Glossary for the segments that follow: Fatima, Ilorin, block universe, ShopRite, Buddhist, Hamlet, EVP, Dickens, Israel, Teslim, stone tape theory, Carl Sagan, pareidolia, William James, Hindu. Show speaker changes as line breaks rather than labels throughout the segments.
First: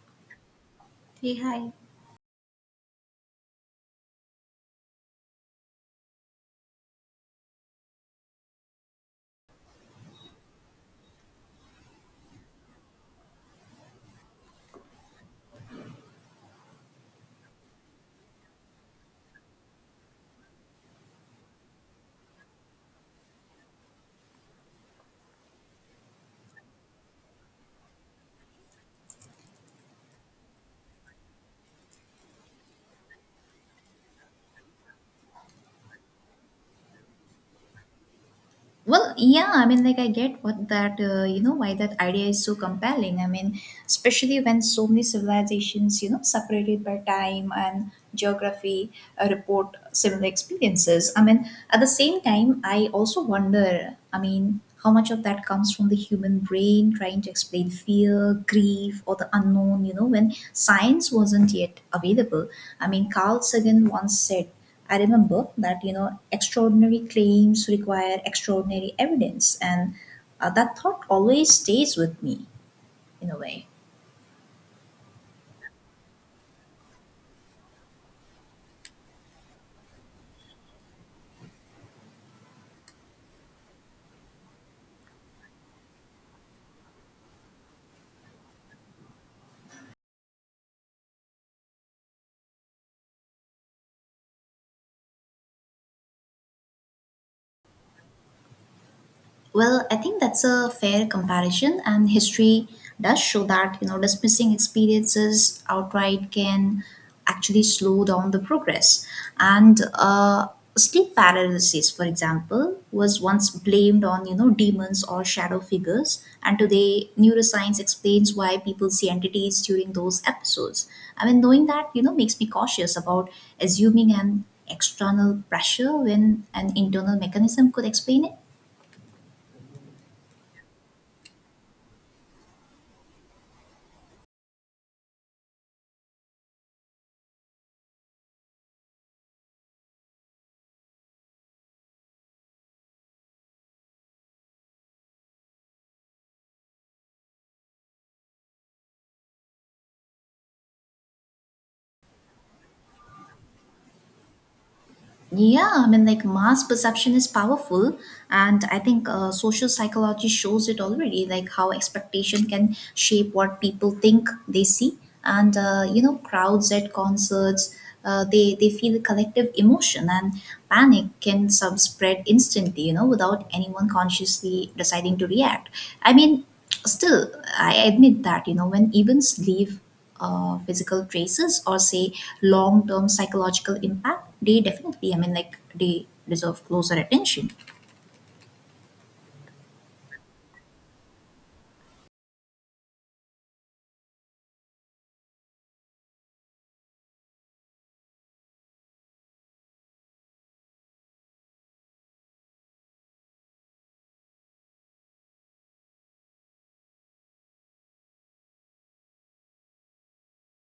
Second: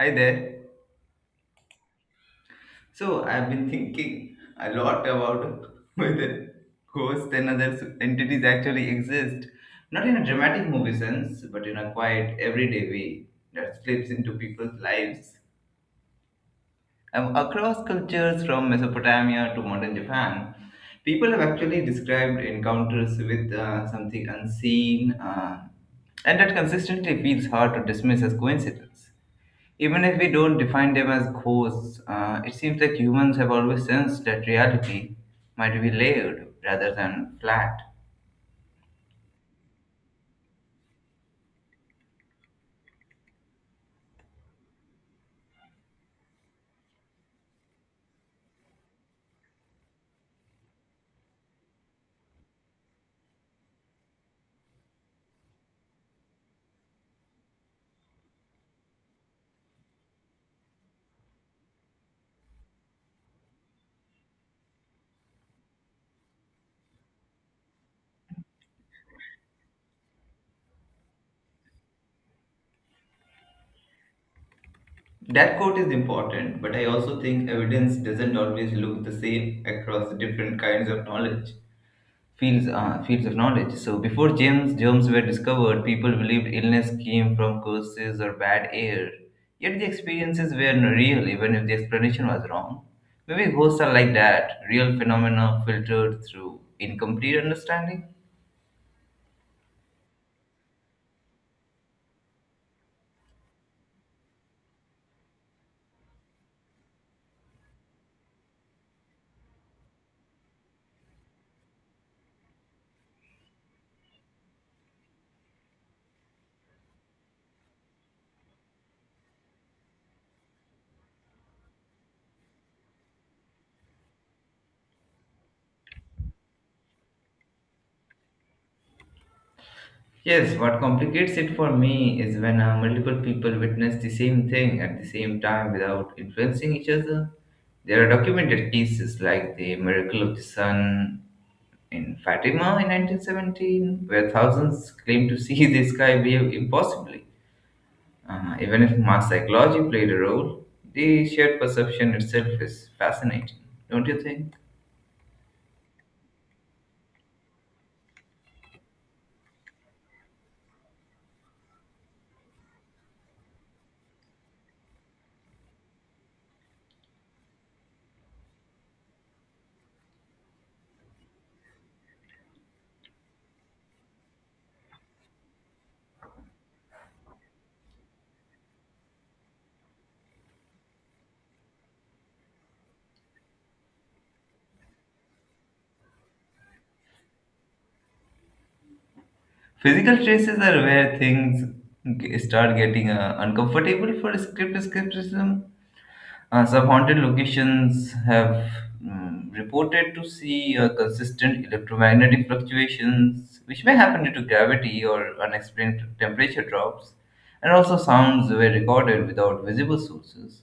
Hi there.
Hey, hi.
So I've been thinking a lot about whether ghosts and other entities actually exist, not in a dramatic movie sense, but in a quiet, everyday way that slips into people's lives. Across cultures from Mesopotamia to modern Japan, people have actually described encounters with something unseen, and that consistently feels hard to dismiss as coincidence. Even if we don't define them as ghosts, it seems like humans have always sensed that reality might be layered rather than flat.
Well, yeah, I mean, like, I get what why that idea is so compelling. I mean, especially when so many civilizations, separated by time and geography, report similar experiences. I mean, at the same time, I also wonder I mean, how much of that comes from the human brain trying to explain fear, grief, or the unknown, when science wasn't yet available. I mean, Carl Sagan once said, I remember that, extraordinary claims require extraordinary evidence. And that thought always stays with me in a way.
That quote is important, but I also think evidence doesn't always look the same across different kinds of knowledge. Fields fields of knowledge. So before germs were discovered, people believed illness came from curses or bad air. Yet the experiences were not real, even if the explanation was wrong. Maybe ghosts are like that, real phenomena filtered through incomplete understanding.
Well, I think that's a fair comparison, and history does show that dismissing experiences outright can actually slow down the progress. And sleep paralysis, for example, was once blamed on demons or shadow figures, and today neuroscience explains why people see entities during those episodes. I mean, knowing that makes me cautious about assuming an external pressure when an internal mechanism could explain it.
Yes, what complicates it for me is when multiple people witness the same thing at the same time without influencing each other. There are documented cases like the miracle of the sun in Fatima in 1917, where thousands claimed to see the sky behave impossibly. Even if mass psychology played a role, the shared perception itself is fascinating, don't you think?
Yeah, I mean, like mass perception is powerful, and I think social psychology shows it already, like how expectation can shape what people think they see, and crowds at concerts, they feel a collective emotion, and panic can sub spread instantly, without anyone consciously deciding to react. I mean, still, I admit that when events leave physical traces or say long term psychological impact, they definitely, I mean, like they deserve closer attention.
Physical traces are where things start getting uncomfortable for script skepticism. Some haunted locations have reported to see consistent electromagnetic fluctuations, which may happen due to gravity or unexplained temperature drops, and also sounds were recorded without visible sources.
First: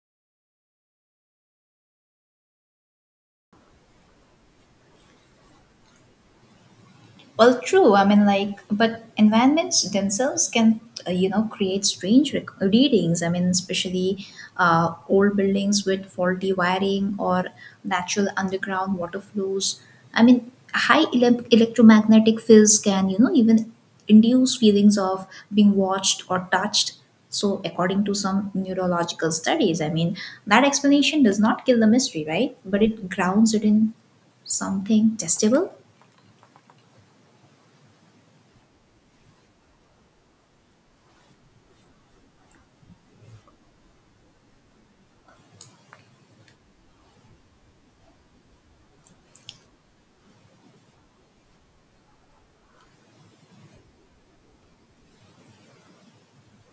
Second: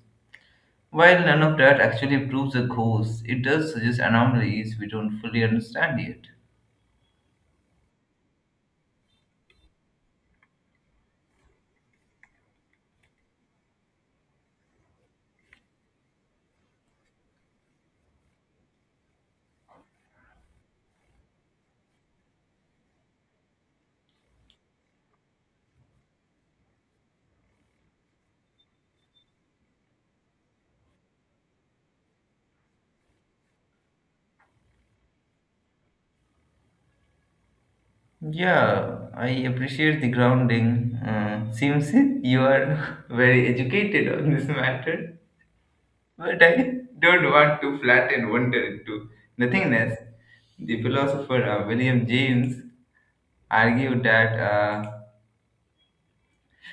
While none of that actually proves a ghost, it does suggest anomalies we don't fully understand yet.
Well, true. I mean, like, but environments themselves can, create strange readings. I mean, especially old buildings with faulty wiring or natural underground water flows. I mean, high electromagnetic fields can, even induce feelings of being watched or touched. So, according to some neurological studies, I mean, that explanation does not kill the mystery, right? But it grounds it in something testable.
Yeah, I appreciate the grounding. Seems you are very educated on this matter. But I don't want to flatten wonder into nothingness. The philosopher William James argued that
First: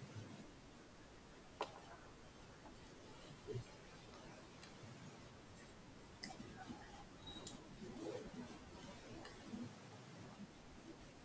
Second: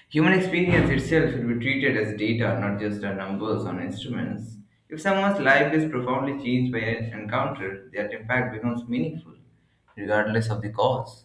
human experience itself should be treated as data, not just numbers on instruments. If someone's life is profoundly changed by an encounter, that impact becomes meaningful, regardless of the cause.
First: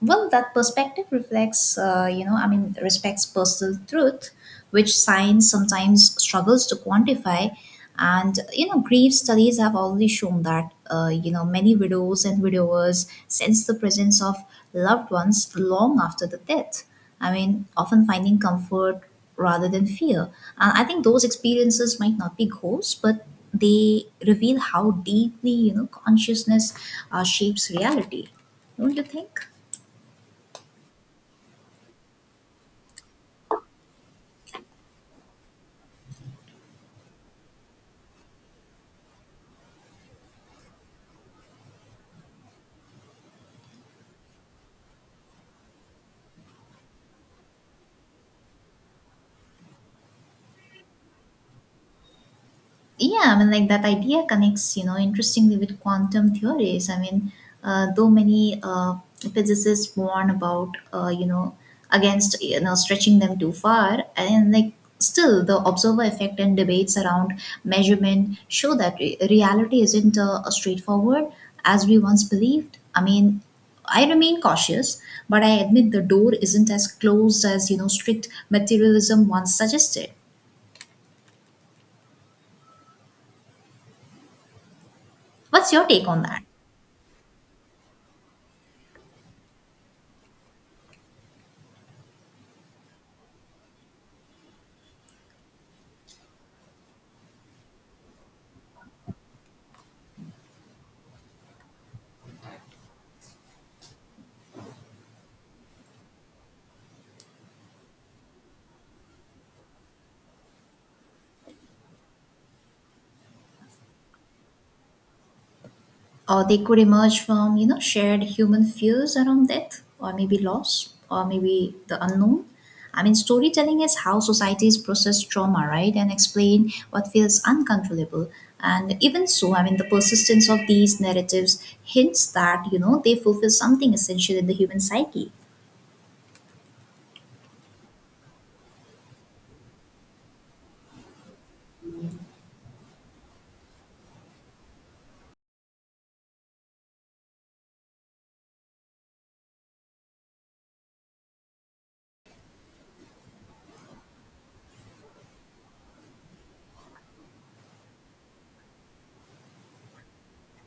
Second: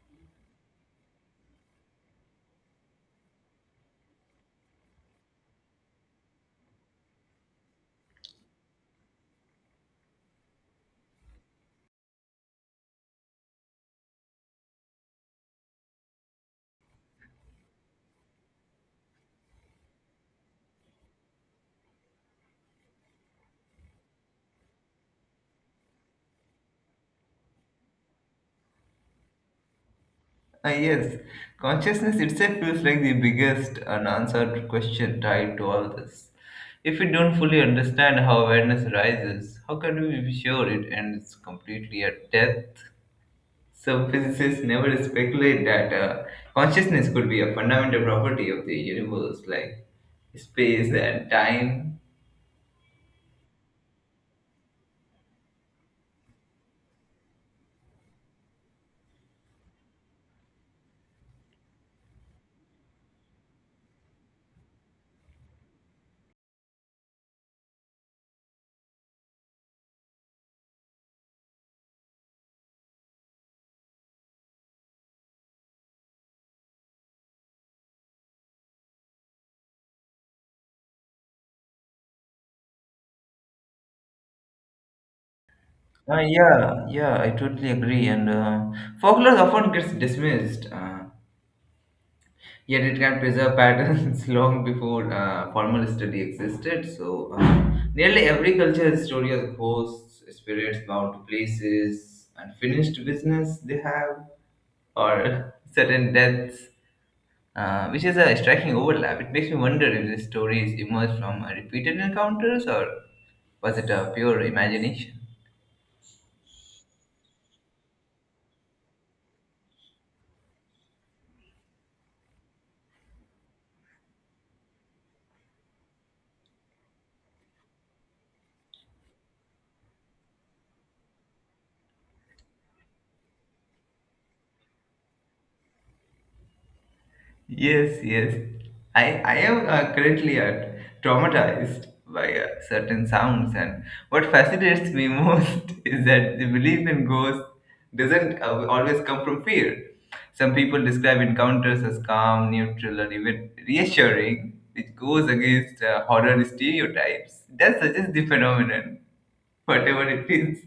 Well, that perspective reflects, I mean, respects personal truth, which science sometimes struggles to quantify. And, grief studies have already shown that, many widows and widowers sense the presence of loved ones long after the death. I mean, often finding comfort rather than fear. And I think those experiences might not be ghosts, but they reveal how deeply, consciousness shapes reality. Don't you think?
Ah yes, consciousness itself feels like the biggest unanswered question tied to all this. If we don't fully understand how awareness arises, how can we be sure it ends completely at death? Some physicists never speculate that consciousness could be a fundamental property of the universe, like space and time.
Yeah, I mean, like that idea connects, interestingly with quantum theories. I mean, though many physicists warn about, against, stretching them too far, and like still the observer effect and debates around measurement show that reality isn't a straightforward as we once believed. I mean, I remain cautious, but I admit the door isn't as closed as, strict materialism once suggested. What's your take on that?
Yeah, yeah, I totally agree. And folklore often gets dismissed. Yet it can preserve patterns long before formal study existed. So, nearly every cultural story hosts ghosts, spirits bound to places, unfinished business they have, or certain deaths, which is a striking overlap. It makes me wonder if these stories emerged from repeated encounters or was it a pure imagination?
Or they could emerge from shared human fears around death or maybe loss or maybe the unknown. I mean, storytelling is how societies process trauma, right, and explain what feels uncontrollable. And even so, I mean, the persistence of these narratives hints that they fulfill something essential in the human psyche.
Yes, yes. I am currently traumatized by certain sounds, and what fascinates me most is that the belief in ghosts doesn't always come from fear. Some people describe encounters as calm, neutral, or even reassuring, which goes against horror stereotypes. That suggests the phenomenon, whatever it is,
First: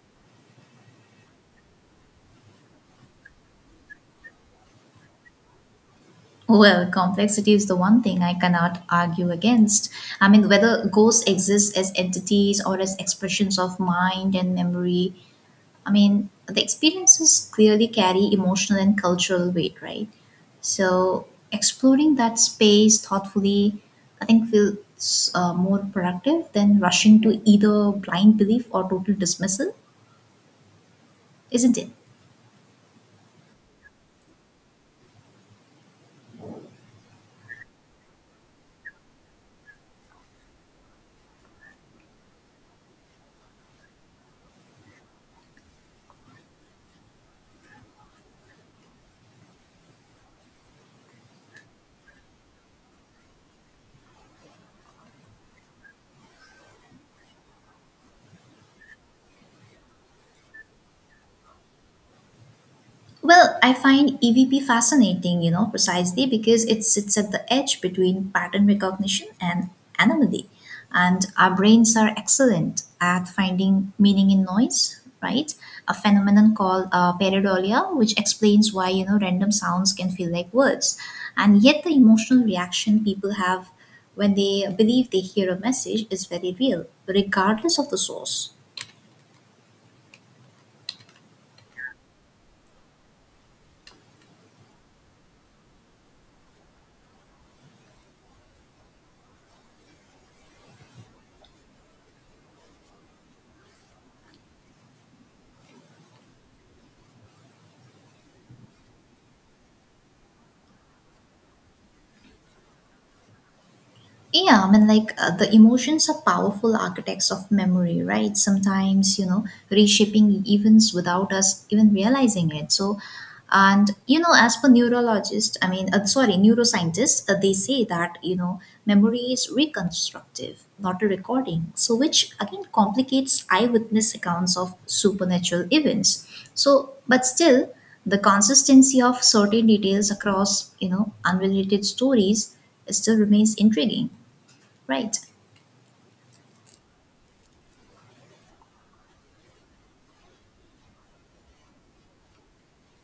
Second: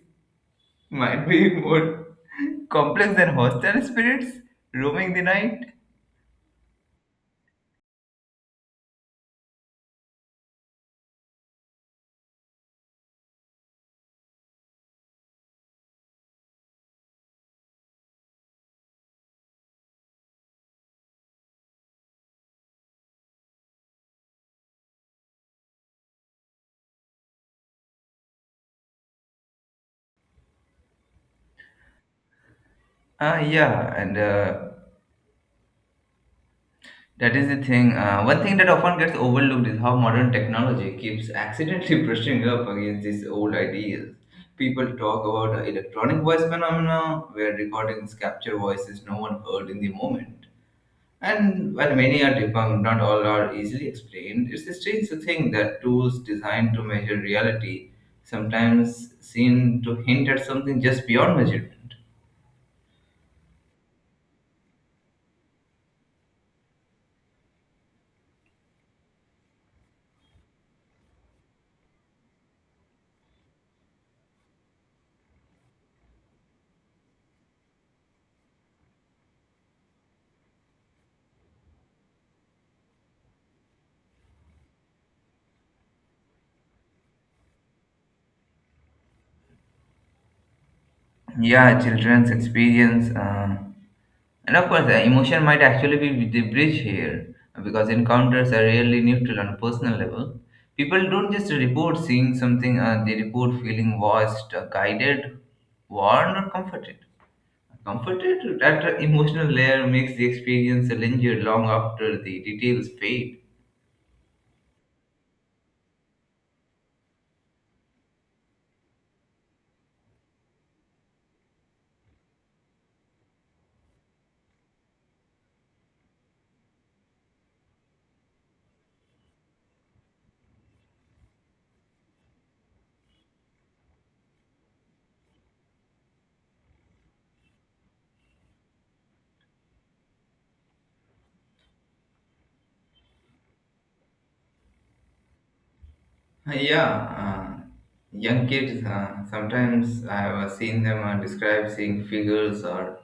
might be more complex than hostile spirits roaming the night.
Well, complexity is the one thing I cannot argue against. I mean, whether ghosts exist as entities or as expressions of mind and memory, I mean, the experiences clearly carry emotional and cultural weight, right? So exploring that space thoughtfully, I think, feels more productive than rushing to either blind belief or total dismissal, isn't it?
Ah, yeah, and that is the thing. One thing that often gets overlooked is how modern technology keeps accidentally brushing up against these old ideas. People talk about the electronic voice phenomena, where recordings capture voices no one heard in the moment. And while many are debunked, not all are easily explained. It's strange to think that tools designed to measure reality sometimes seem to hint at something just beyond measurement.
Well, I find EVP fascinating, precisely because it sits at the edge between pattern recognition and anomaly. And our brains are excellent at finding meaning in noise, right? A phenomenon called pareidolia, which explains why, random sounds can feel like words. And yet, the emotional reaction people have when they believe they hear a message is very real, regardless of the source.
Yeah, children's experience, and of course emotion might actually be the bridge here, because encounters are rarely neutral on a personal level. People don't just report seeing something, they report feeling watched, guided, warned, or comforted at an emotional layer. Makes the experience linger long after the details fade.
Yeah, I mean, like the emotions are powerful architects of memory, right? Sometimes, reshaping events without us even realizing it. So, and as per neurologist, I mean, sorry, neuroscientists, they say that memory is reconstructive, not a recording. So, which again complicates eyewitness accounts of supernatural events. So, but still, the consistency of certain details across unrelated stories still remains intriguing. Right.
Yeah, uh, young kids, sometimes I have seen them describe seeing figures or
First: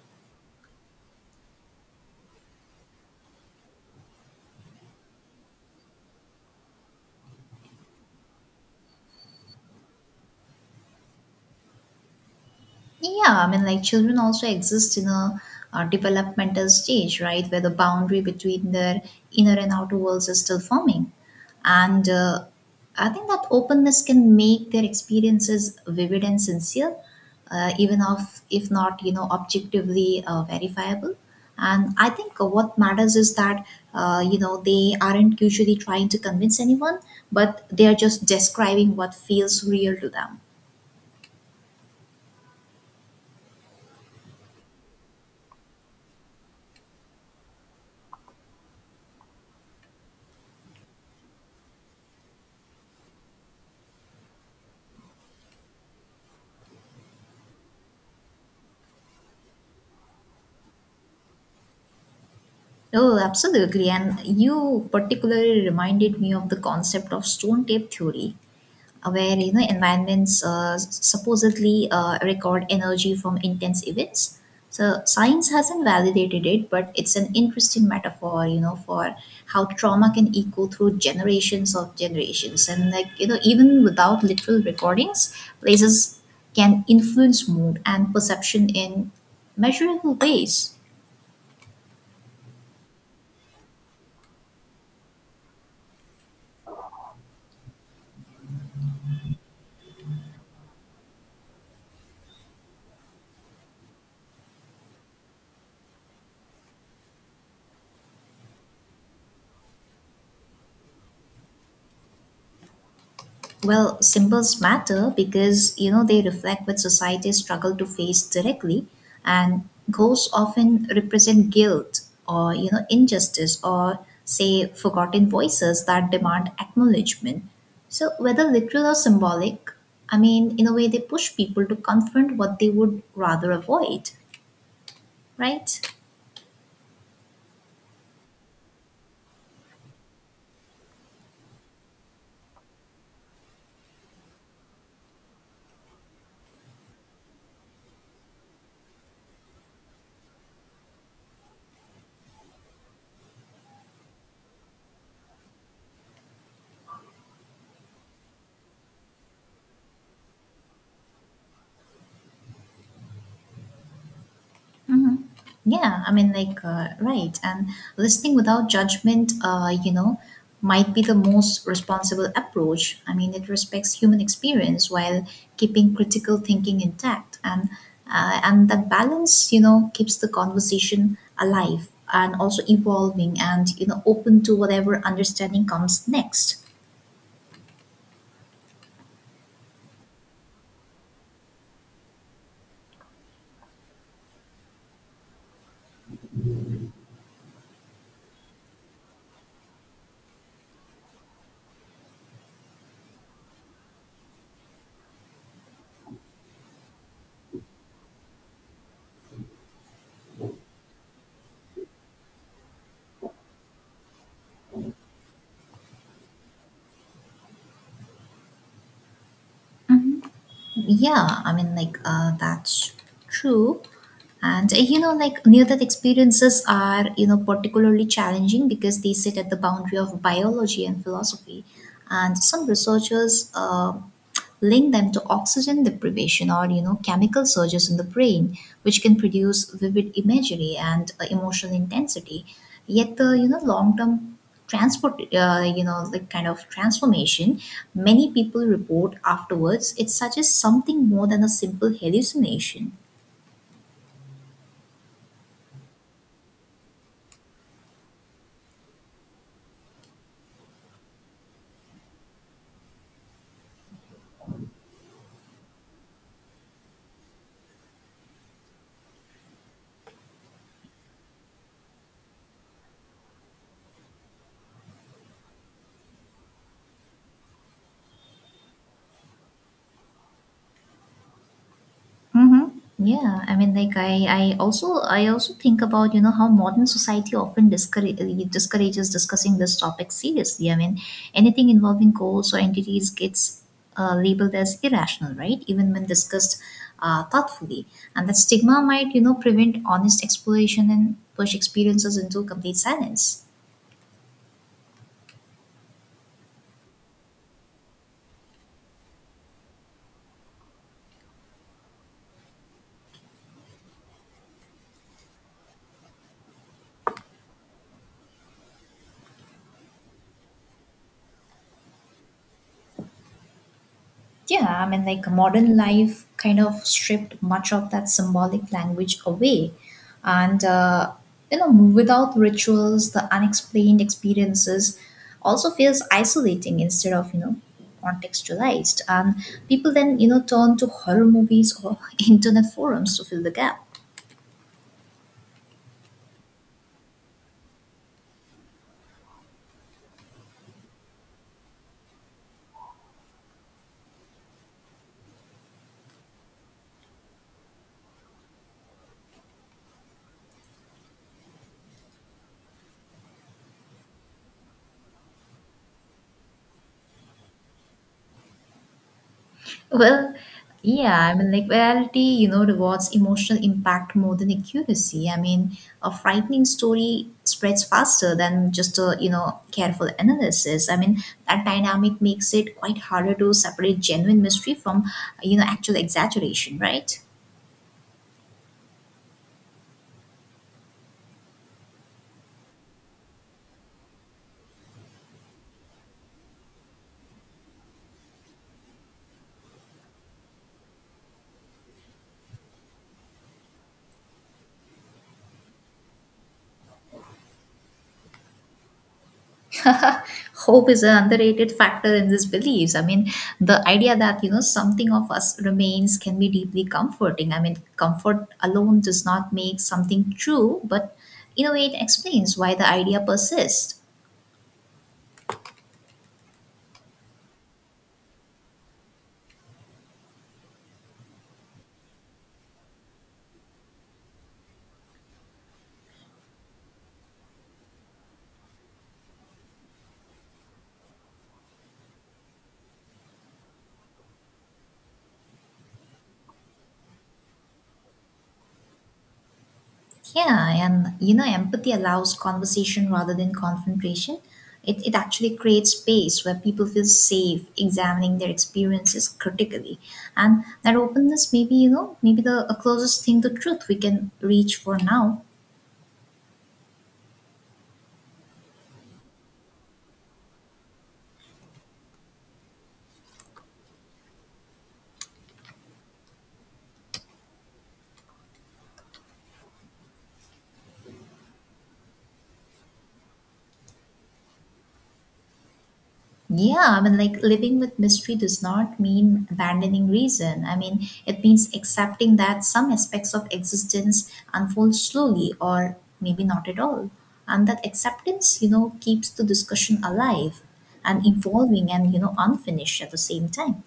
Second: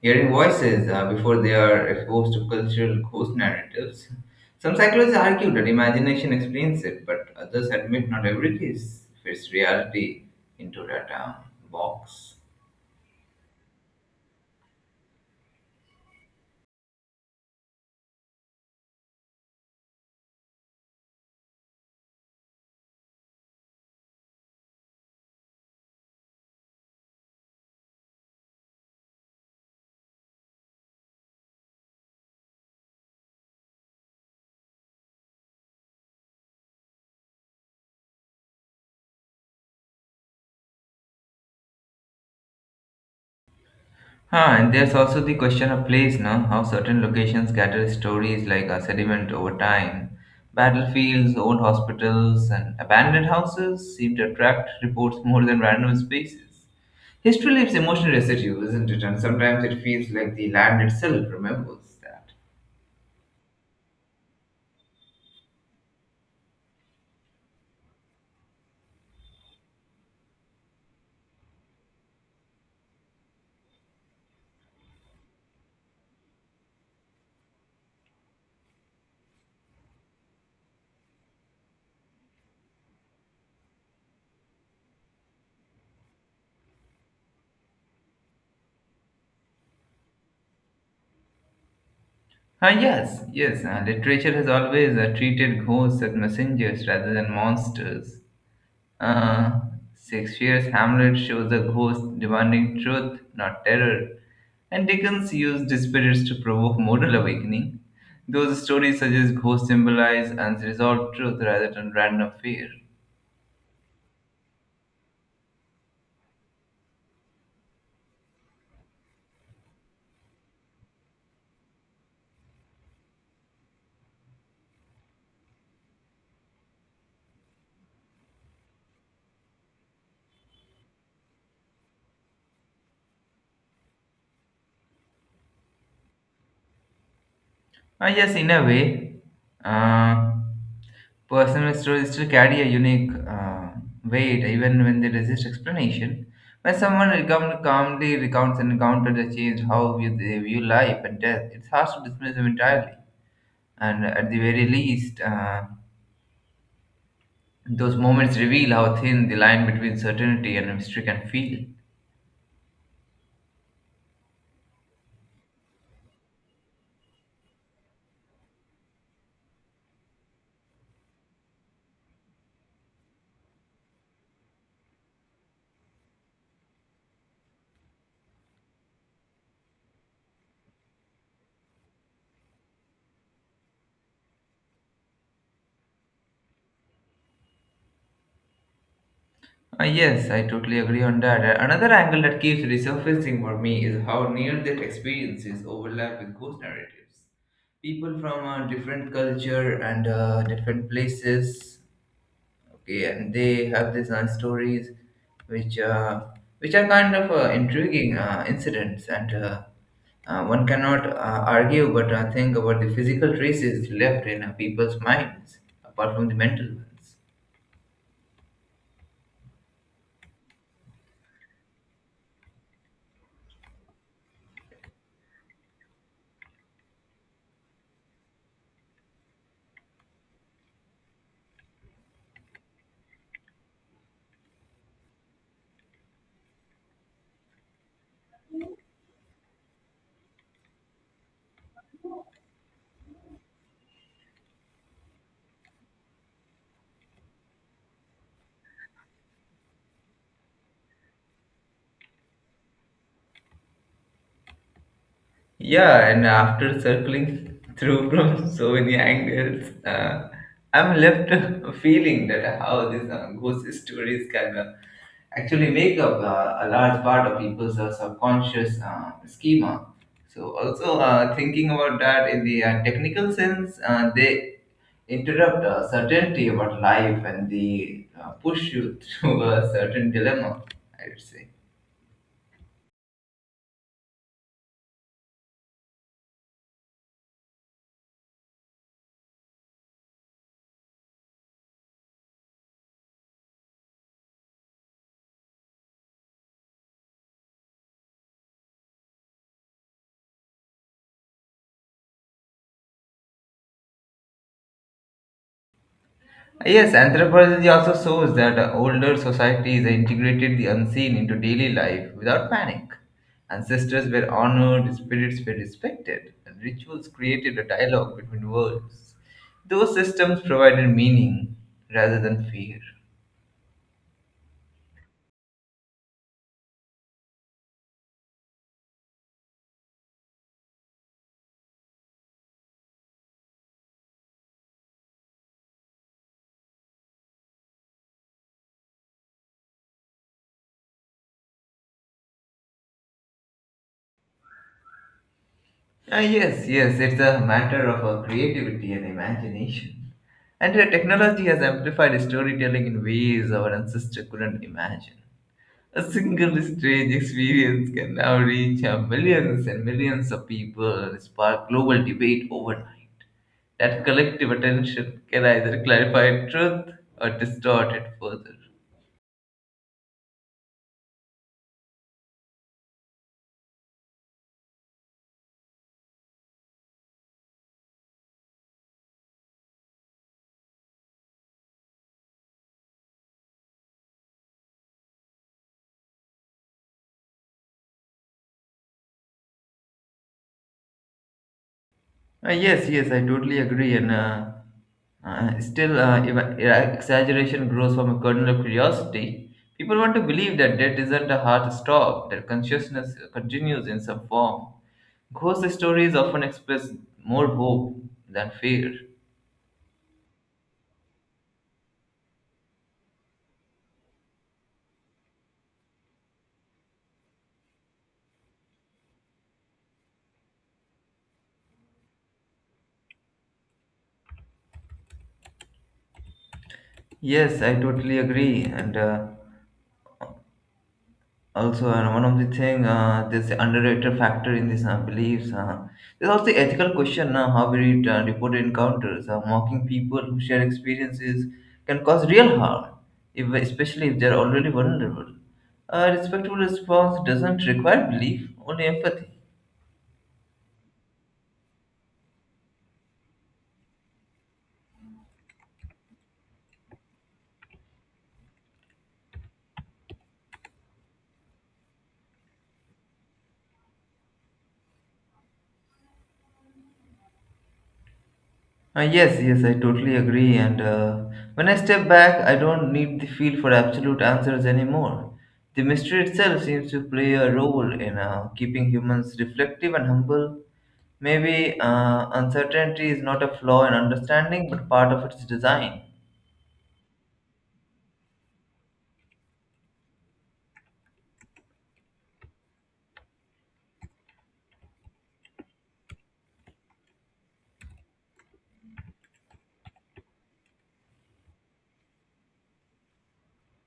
hearing voices before they are exposed to cultural ghost narratives. Some psychologists argue that imagination explains it, but others admit not every case fits reality into that box.
Yeah, I mean, like children also exist in a developmental stage, right, where the boundary between their inner and outer worlds is still forming. And I think that openness can make their experiences vivid and sincere, even if not, objectively verifiable. And I think what matters is that, they aren't usually trying to convince anyone, but they are just describing what feels real to them.
Ah, and there's also the question of place, no? How certain locations gather stories like a sediment over time. Battlefields, old hospitals, and abandoned houses seem to attract reports more than random spaces. History leaves emotional residue, isn't it? And sometimes it feels like the land itself remembers that.
Oh, absolutely. And you particularly reminded me of the concept of stone tape theory, where environments supposedly record energy from intense events. So science hasn't validated it, but it's an interesting metaphor, for how trauma can echo through generations of generations. And like, even without literal recordings, places can influence mood and perception in measurable ways.
Ah, yes, yes. Literature has always treated ghosts as messengers rather than monsters. Uh, Shakespeare's Hamlet shows a ghost demanding truth, not terror, and Dickens used spirits to provoke moral awakening. Those stories suggest ghosts symbolize unresolved truth rather than random fear.
Well, symbols matter because they reflect what society struggle to face directly, and ghosts often represent guilt or injustice or say forgotten voices that demand acknowledgement. So whether literal or symbolic, I mean, in a way they push people to confront what they would rather avoid, right?
Ah, yes, in a way, uh, personal stories still carry a unique weight even when they resist explanation. When someone calmly recounts an encounter that changed how they view life and death, it's hard to dismiss them entirely. And at the very least, those moments reveal how thin the line between certainty and mystery can feel.
Yeah, I mean, like, right. And listening without judgment, might be the most responsible approach. I mean, it respects human experience while keeping critical thinking intact, and that balance, keeps the conversation alive and also evolving, and open to whatever understanding comes next.
Yes, I totally agree on that. Another angle that keeps resurfacing for me is how near that experiences overlap with ghost narratives. People from different culture and different places. Okay, and they have these nice stories, which uh, which are kind of intriguing incidents, and one cannot argue but think about the physical traces left in people's minds, apart from the mental ones.
Yeah, I mean, like, that's true. And, like, near death experiences are, particularly challenging because they sit at the boundary of biology and philosophy. And some researchers link them to oxygen deprivation or, chemical surges in the brain, which can produce vivid imagery and emotional intensity. Yet the, long term transport like kind of transformation many people report afterwards, it suggests something more than a simple hallucination.
Yeah, and after circling through from so many angles, I'm left feeling that how these ghost stories can actually make up a large part of people's subconscious schema. So, also thinking about that in the technical sense, they interrupt certainty about life and they push you through a certain dilemma, I would say.
Mm-hmm. Yeah, I mean, like I also think about how modern society often discourages discussing this topic seriously. I mean, anything involving goals or entities gets labeled as irrational, right, even when discussed thoughtfully. And that stigma might prevent honest exploration and push experiences into complete silence.
Yes, anthropology also shows that older societies integrated the unseen into daily life without panic. Ancestors were honored, spirits were respected, and rituals created a dialogue between worlds. Those systems provided meaning rather than fear.
Yeah, I mean, like modern life kind of stripped much of that symbolic language away. And, without rituals, the unexplained experiences also feels isolating instead of, contextualized. And people then, turn to horror movies or internet forums to fill the gap.
Ah, yes, yes, it's a matter of creativity and imagination. And technology has amplified storytelling in ways our ancestors couldn't imagine. A single strange experience can now reach millions and millions of people and spark global debate overnight. That collective attention can either clarify truth or distort it further.
Well, yeah, I mean, like reality, rewards emotional impact more than accuracy. I mean, a frightening story spreads faster than just a, careful analysis. I mean, that dynamic makes it quite harder to separate genuine mystery from, actual exaggeration, right?
Yes, yes, I totally agree. And still, exaggeration grows from a kernel of curiosity. People want to believe that death isn't a hard stop, that consciousness continues in some form. Ghost stories often express more hope than fear.
Hope is an underrated factor in these beliefs. I mean, the idea that something of us remains can be deeply comforting. I mean, comfort alone does not make something true, but in a way, it explains why the idea persists.
Yes, I totally agree. And also, and one of the thing, there's the underrated factor in these beliefs. There's also the ethical question how we report encounters. Mocking people who share experiences can cause real harm, if, especially if they're already vulnerable. A respectful response doesn't require belief, only empathy.
Yeah, and empathy allows conversation rather than confrontation. It actually creates space where people feel safe examining their experiences critically. And that openness may be, maybe the closest thing to truth we can reach for now.
Yes, yes, I totally agree. And when I step back, I don't need the feel for absolute answers anymore. The mystery itself seems to play a role in keeping humans reflective and humble. Maybe uncertainty is not a flaw in understanding, but part of its design.
Yeah, I mean, like living with mystery does not mean abandoning reason. I mean, it means accepting that some aspects of existence unfold slowly or maybe not at all. And that acceptance, keeps the discussion alive and evolving and, unfinished at the same time.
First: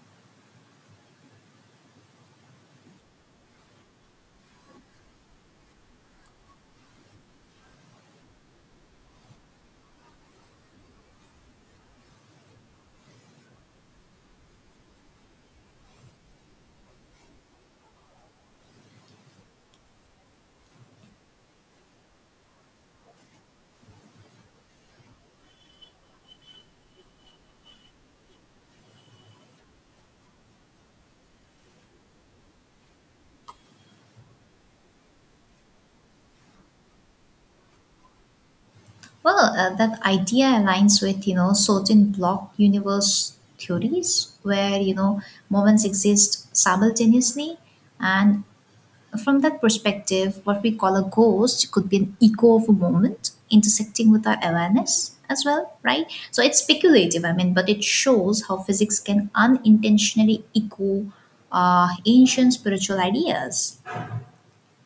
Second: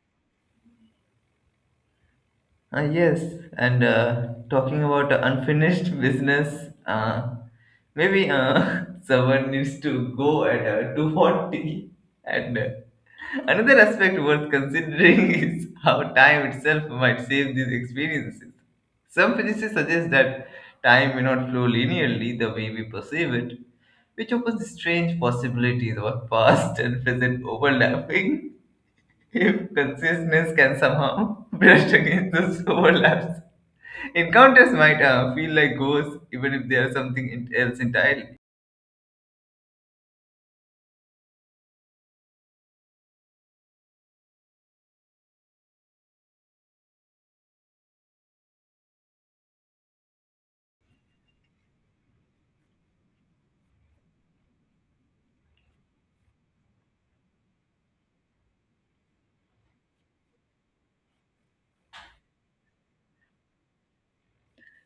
Yes, and talking about unfinished business, maybe someone needs to go at 240. And another aspect worth considering is how time itself might save these experiences. Some physicists suggest that time may not flow linearly the way we perceive it, which opens strange possibilities of past and present overlapping. If consciousness can somehow brush against those overlaps, encounters might feel like ghosts, even if they are something else entirely.
Well, that idea aligns with, certain block universe theories where, moments exist simultaneously, and from that perspective, what we call a ghost could be an echo of a moment intersecting with our awareness as well, right? So it's speculative, I mean, but it shows how physics can unintentionally echo ancient spiritual ideas.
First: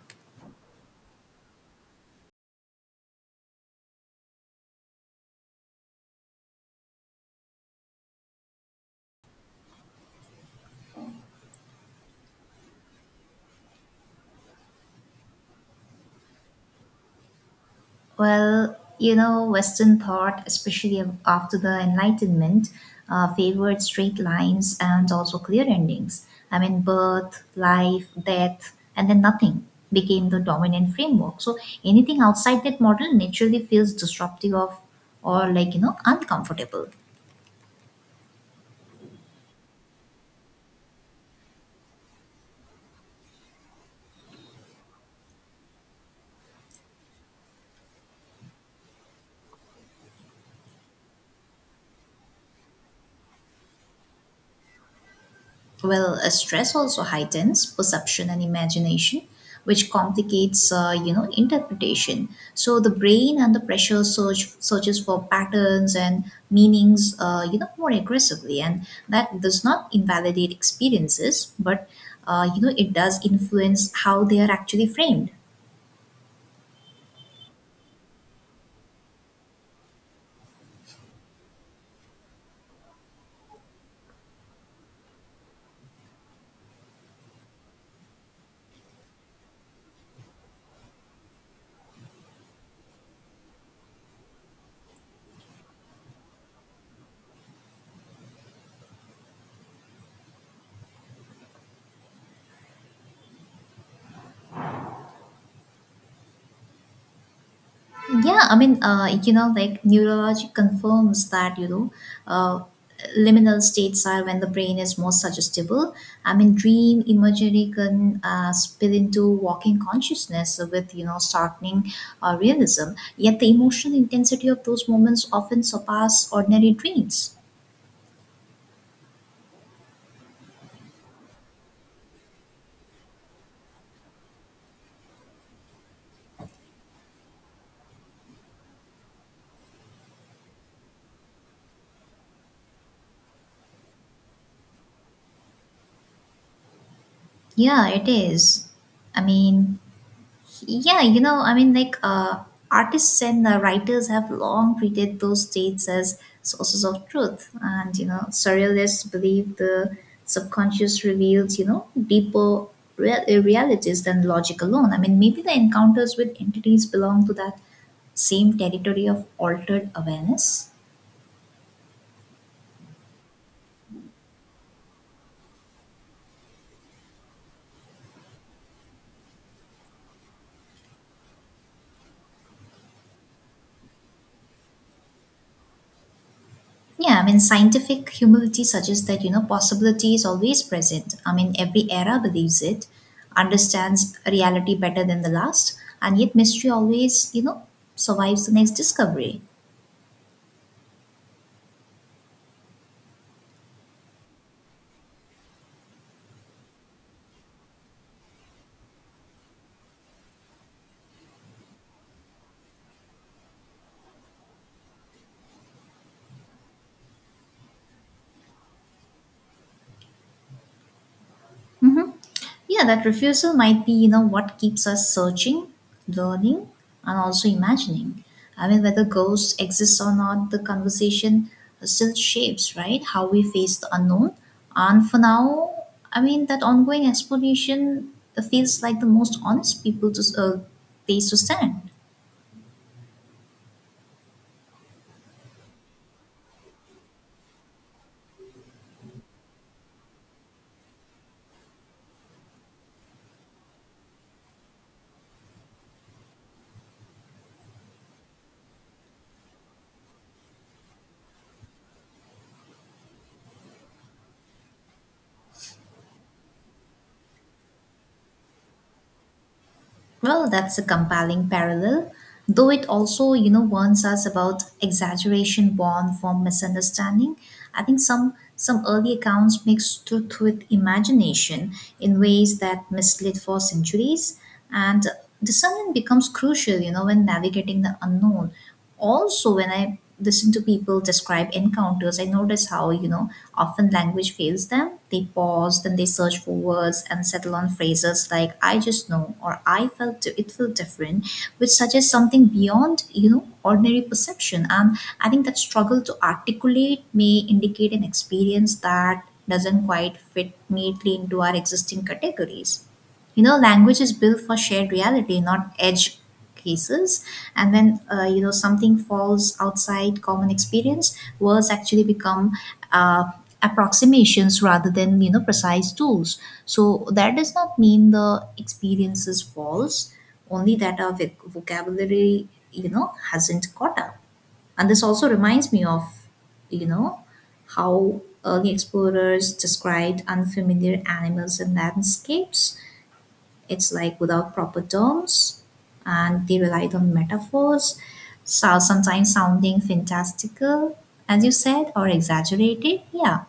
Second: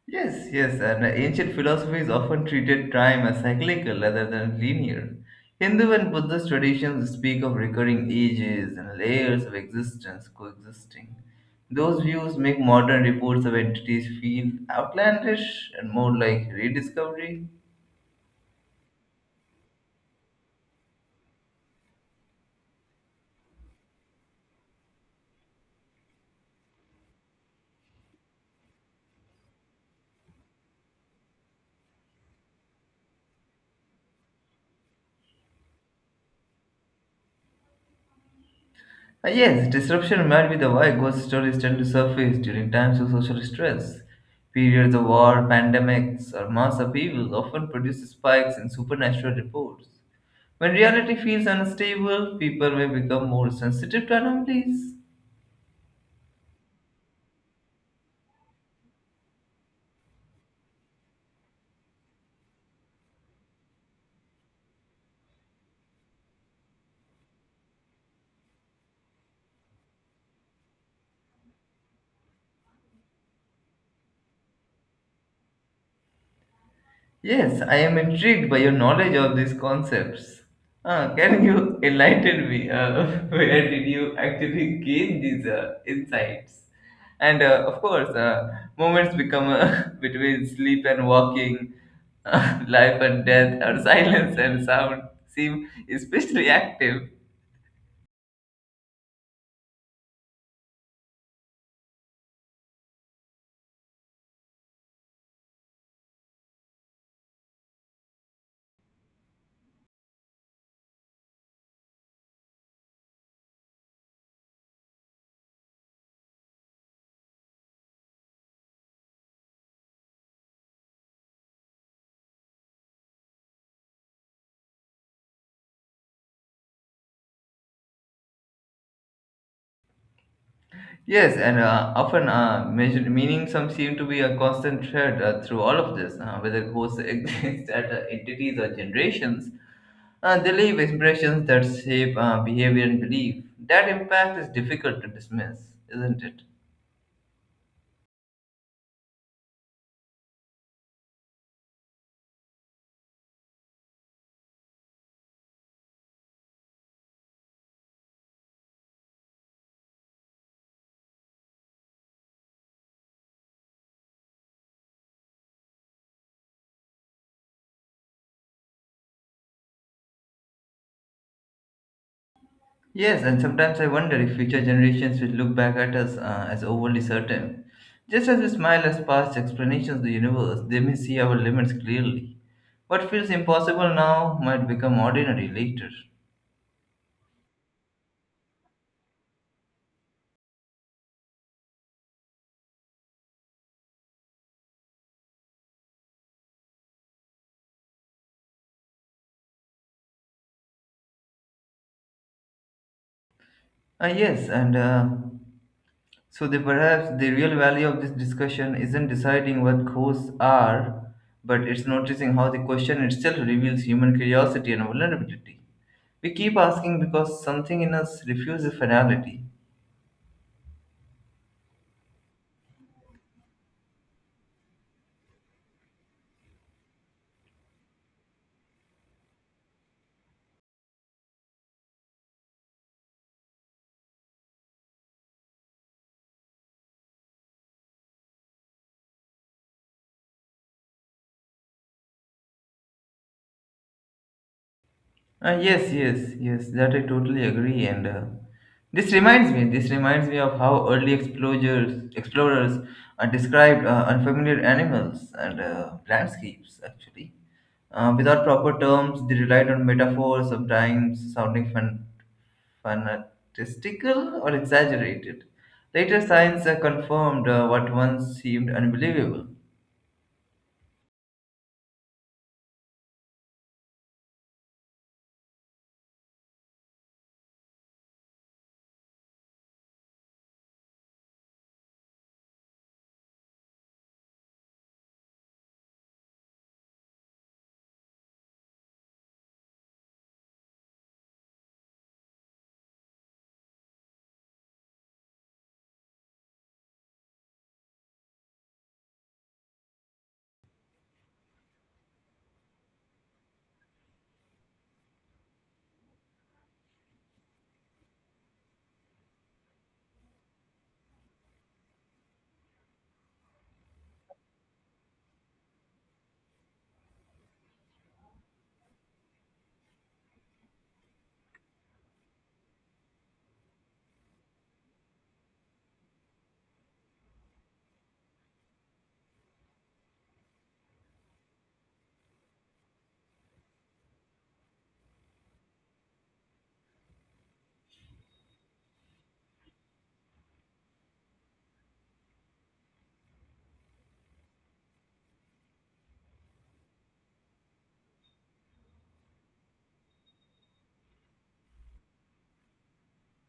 Yes, yes, and ancient philosophies often treated time as cyclical rather than linear. Hindu and Buddhist traditions speak of recurring ages and layers of existence coexisting. Those views make modern reports of entities feel outlandish and more like rediscovery.
Well, Western thought, especially after the Enlightenment, favored straight lines and also clear endings. I mean, birth, life, death, and then nothing became the dominant framework. So anything outside that model naturally feels disruptive of or like, uncomfortable.
Yes, disruption might be the why ghost stories tend to surface during times of social stress. Periods of war, pandemics, or mass upheaval often produce spikes in supernatural reports. When reality feels unstable, people may become more sensitive to anomalies.
Well, stress also heightens perception and imagination, which complicates, interpretation. So the brain under pressure searches for patterns and meanings, more aggressively, and that does not invalidate experiences, but it does influence how they are actually framed.
Yes, I am intrigued by your knowledge of these concepts. Can you enlighten me? Where did you actually gain these insights? And of course, moments become between sleep and walking, life and death, or silence and sound seem especially active.
Yeah, I mean, you know, like neurology confirms that, uh, liminal states are when the brain is most suggestible. I mean, dream imagery can spill into walking consciousness with, you know, startling realism. Yet the emotional intensity of those moments often surpass ordinary dreams.
Yes, and often measured meaning some seem to be a constant thread through all of this, whether ghosts exist at entities or generations. They leave impressions that shape behavior and belief. That impact is difficult to dismiss, isn't it?
Yeah, it is. I mean, Yeah, you know, artists and writers have long treated those states as sources of truth, and you know, surrealists believe the subconscious reveals, you know, deeper realities than logic alone. I mean, maybe the encounters with entities belong to that same territory of altered awareness.
Yes, and sometimes I wonder if future generations will look back at us as overly certain. Just as we smile at past explanations of the universe, they may see our limits clearly. What feels impossible now might become ordinary later.
Yeah, I mean, scientific humility suggests that, you know, possibility is always present. I mean, every era believes it, understands reality better than the last, and yet mystery always, you know, survives the next discovery.
Ah yes, and so the, perhaps the real value of this discussion isn't deciding what ghosts are, but it's noticing how the question itself reveals human curiosity and vulnerability. We keep asking because something in us refuses finality.
Hmm. Yeah, that refusal might be, you know, what keeps us searching, learning, and also imagining. I mean, whether ghosts exist or not, the conversation still shapes, right? How we face the unknown. And for now, I mean, that ongoing exploration feels like the most honest people to place to stand.
Ah yes, yes, yes, that I totally agree. And this reminds me of how early explorers described unfamiliar animals and landscapes, actually. Without proper terms, they relied on metaphors, sometimes sounding fantastical or exaggerated. Later science confirmed what once seemed unbelievable.
Well, that's a compelling parallel, though it also, you know, warns us about exaggeration born from misunderstanding. I think some early accounts mix truth with imagination in ways that misled for centuries, and discernment becomes crucial, you know, when navigating the unknown, also when I listen to people describe encounters, I notice how, you know, often language fails them. They pause, then they search for words and settle on phrases like I just know, or I felt it felt different, which suggests something beyond, you know, ordinary perception. And I think that struggle to articulate may indicate an experience that doesn't quite fit neatly into our existing categories. You know, language is built for shared reality, not edge cases. And when, you know, something falls outside common experience, words actually become, uh, approximations rather than, you know, precise tools. So that does not mean the experience is false, only that our vocabulary, you know, hasn't caught up. And this also reminds me of, you know, how early explorers described unfamiliar animals and landscapes. It's like without proper terms, and they relied on metaphors, so sometimes sounding fantastical, as you said, or exaggerated. Yeah.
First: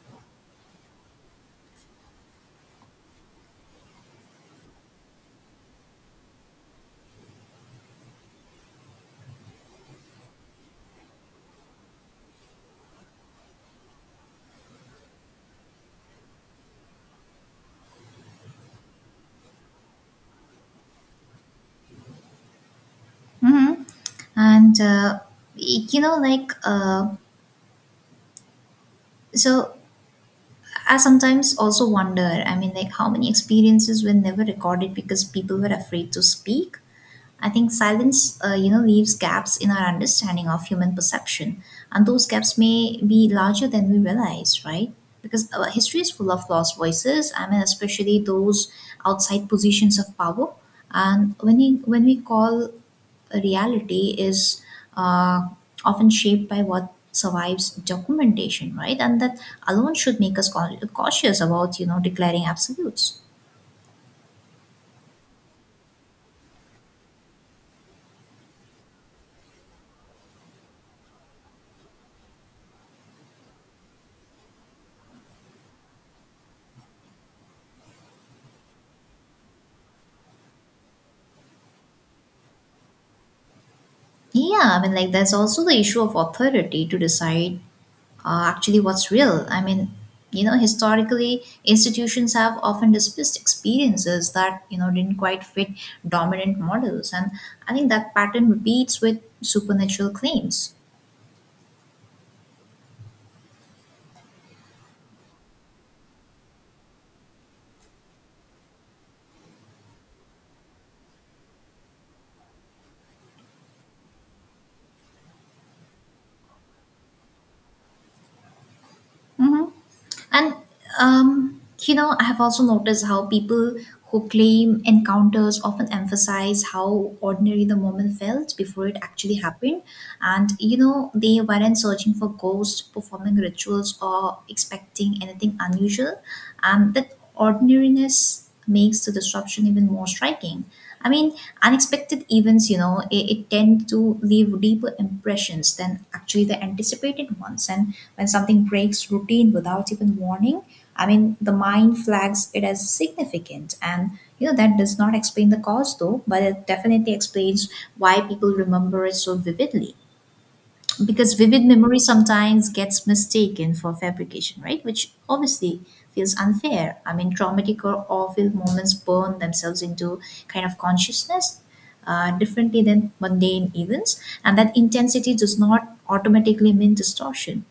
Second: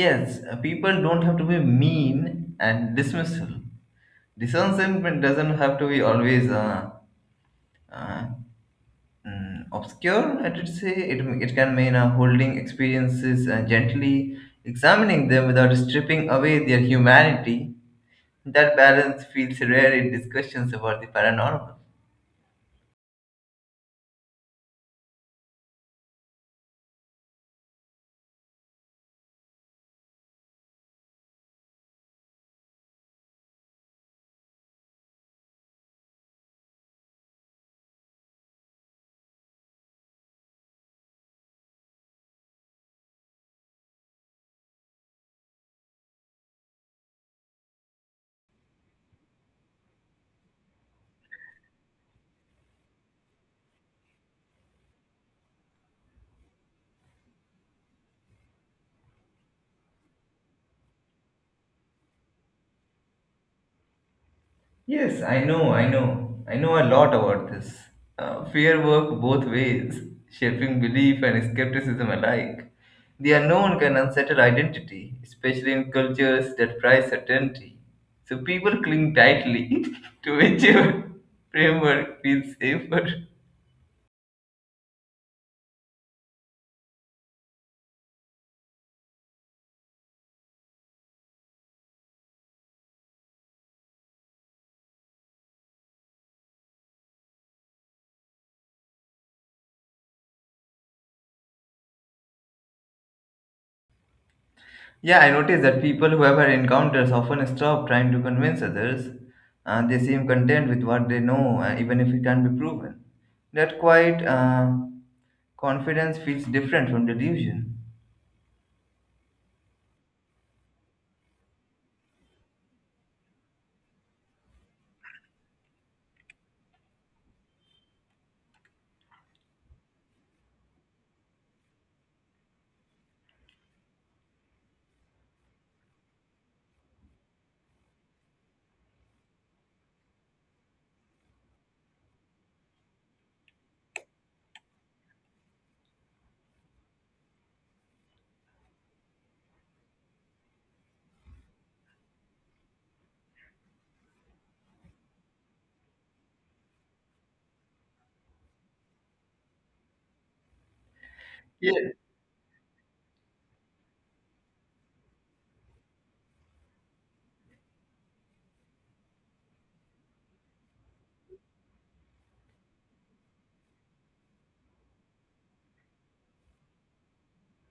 Yes, people don't have to be mean and dismissal. Discernment doesn't have to be always uh, obscure, I should say. It can mean holding experiences and gently examining them without stripping away their humanity. That balance feels rare in discussions about the paranormal.
Hmm. And uh, you know like uh, so I sometimes also wonder, I mean, like how many experiences were never recorded because people were afraid to speak. I think silence, you know, leaves gaps in our understanding of human perception, and those gaps may be larger than we realize, right? Because history is full of lost voices. I mean, especially those outside positions of power. And when we call a reality is, uh, often shaped by what survives documentation, right? And that alone should make us cautious about, you know, declaring absolutes.
Yes, I know a lot about this. Fear work both ways, shaping belief and skepticism alike. The unknown can unsettle identity, especially in cultures that prize certainty. So people cling tightly to whichever framework feels safer.
Yeah, I mean, like, there's also the issue of authority to decide, actually what's real. I mean, you know, historically, institutions have often dismissed experiences that, you know, didn't quite fit dominant models. And I think that pattern repeats with supernatural claims.
Yeah, I noticed that people who have had encounters often stop trying to convince others. They seem content with what they know, even if it can't be proven. That quite. Confidence feels different from delusion.
Mhm. And you know, I have also noticed how people who claim encounters often emphasize how ordinary the moment felt before it actually happened. And you know, they weren't searching for ghosts, performing rituals, or expecting anything unusual. And that ordinariness this makes the disruption even more striking. I mean, unexpected events, you know, it tend to leave deeper impressions than actually the anticipated ones. And when something breaks routine without even warning, I mean, the mind flags it as significant. And, you know, that does not explain the cause though, but it definitely explains why people remember it so vividly, because vivid
Yeah.
memory sometimes gets mistaken for fabrication, right? Which obviously feels unfair. I mean, traumatic or awful moments burn themselves into kind of consciousness differently than mundane events, and that intensity does not automatically mean distortion.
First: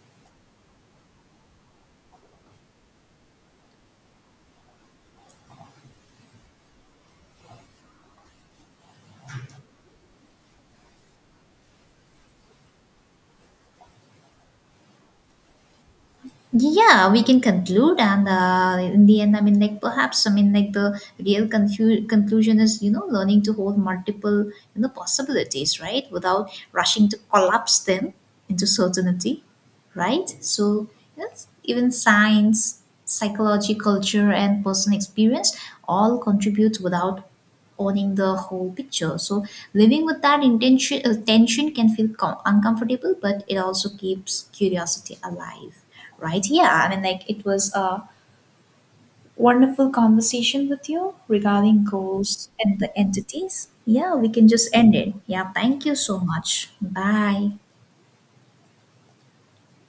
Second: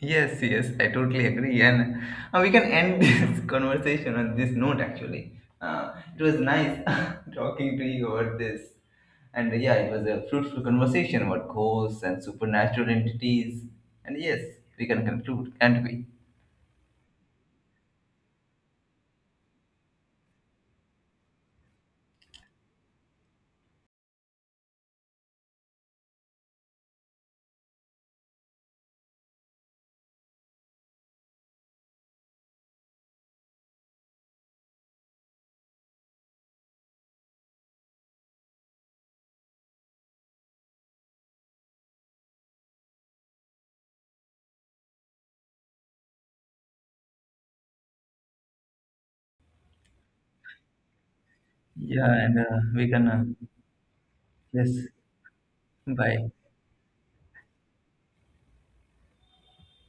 Yes, yes, I totally agree. And we can end this conversation on this note actually. It was nice talking to you about this. And yeah, it was a fruitful conversation about ghosts and supernatural entities. And yes, we can conclude, can't we?
Yeah, we can conclude, and in the end, I mean, like perhaps, I mean, like the real conclusion is, you know, learning to hold multiple, you know, possibilities, right, without rushing to collapse them into certainty, right? So yes, even science, psychology, culture, and personal experience all contribute without owning the whole picture. So living with that intention tension can feel uncomfortable, but it also keeps curiosity alive, right? Yeah, I mean, like it was a wonderful conversation with you regarding
Yeah, and
goals and
we
the
can,
entities. Yeah, we can just
yes,
end it. Yeah, thank you so
bye.
much. Bye.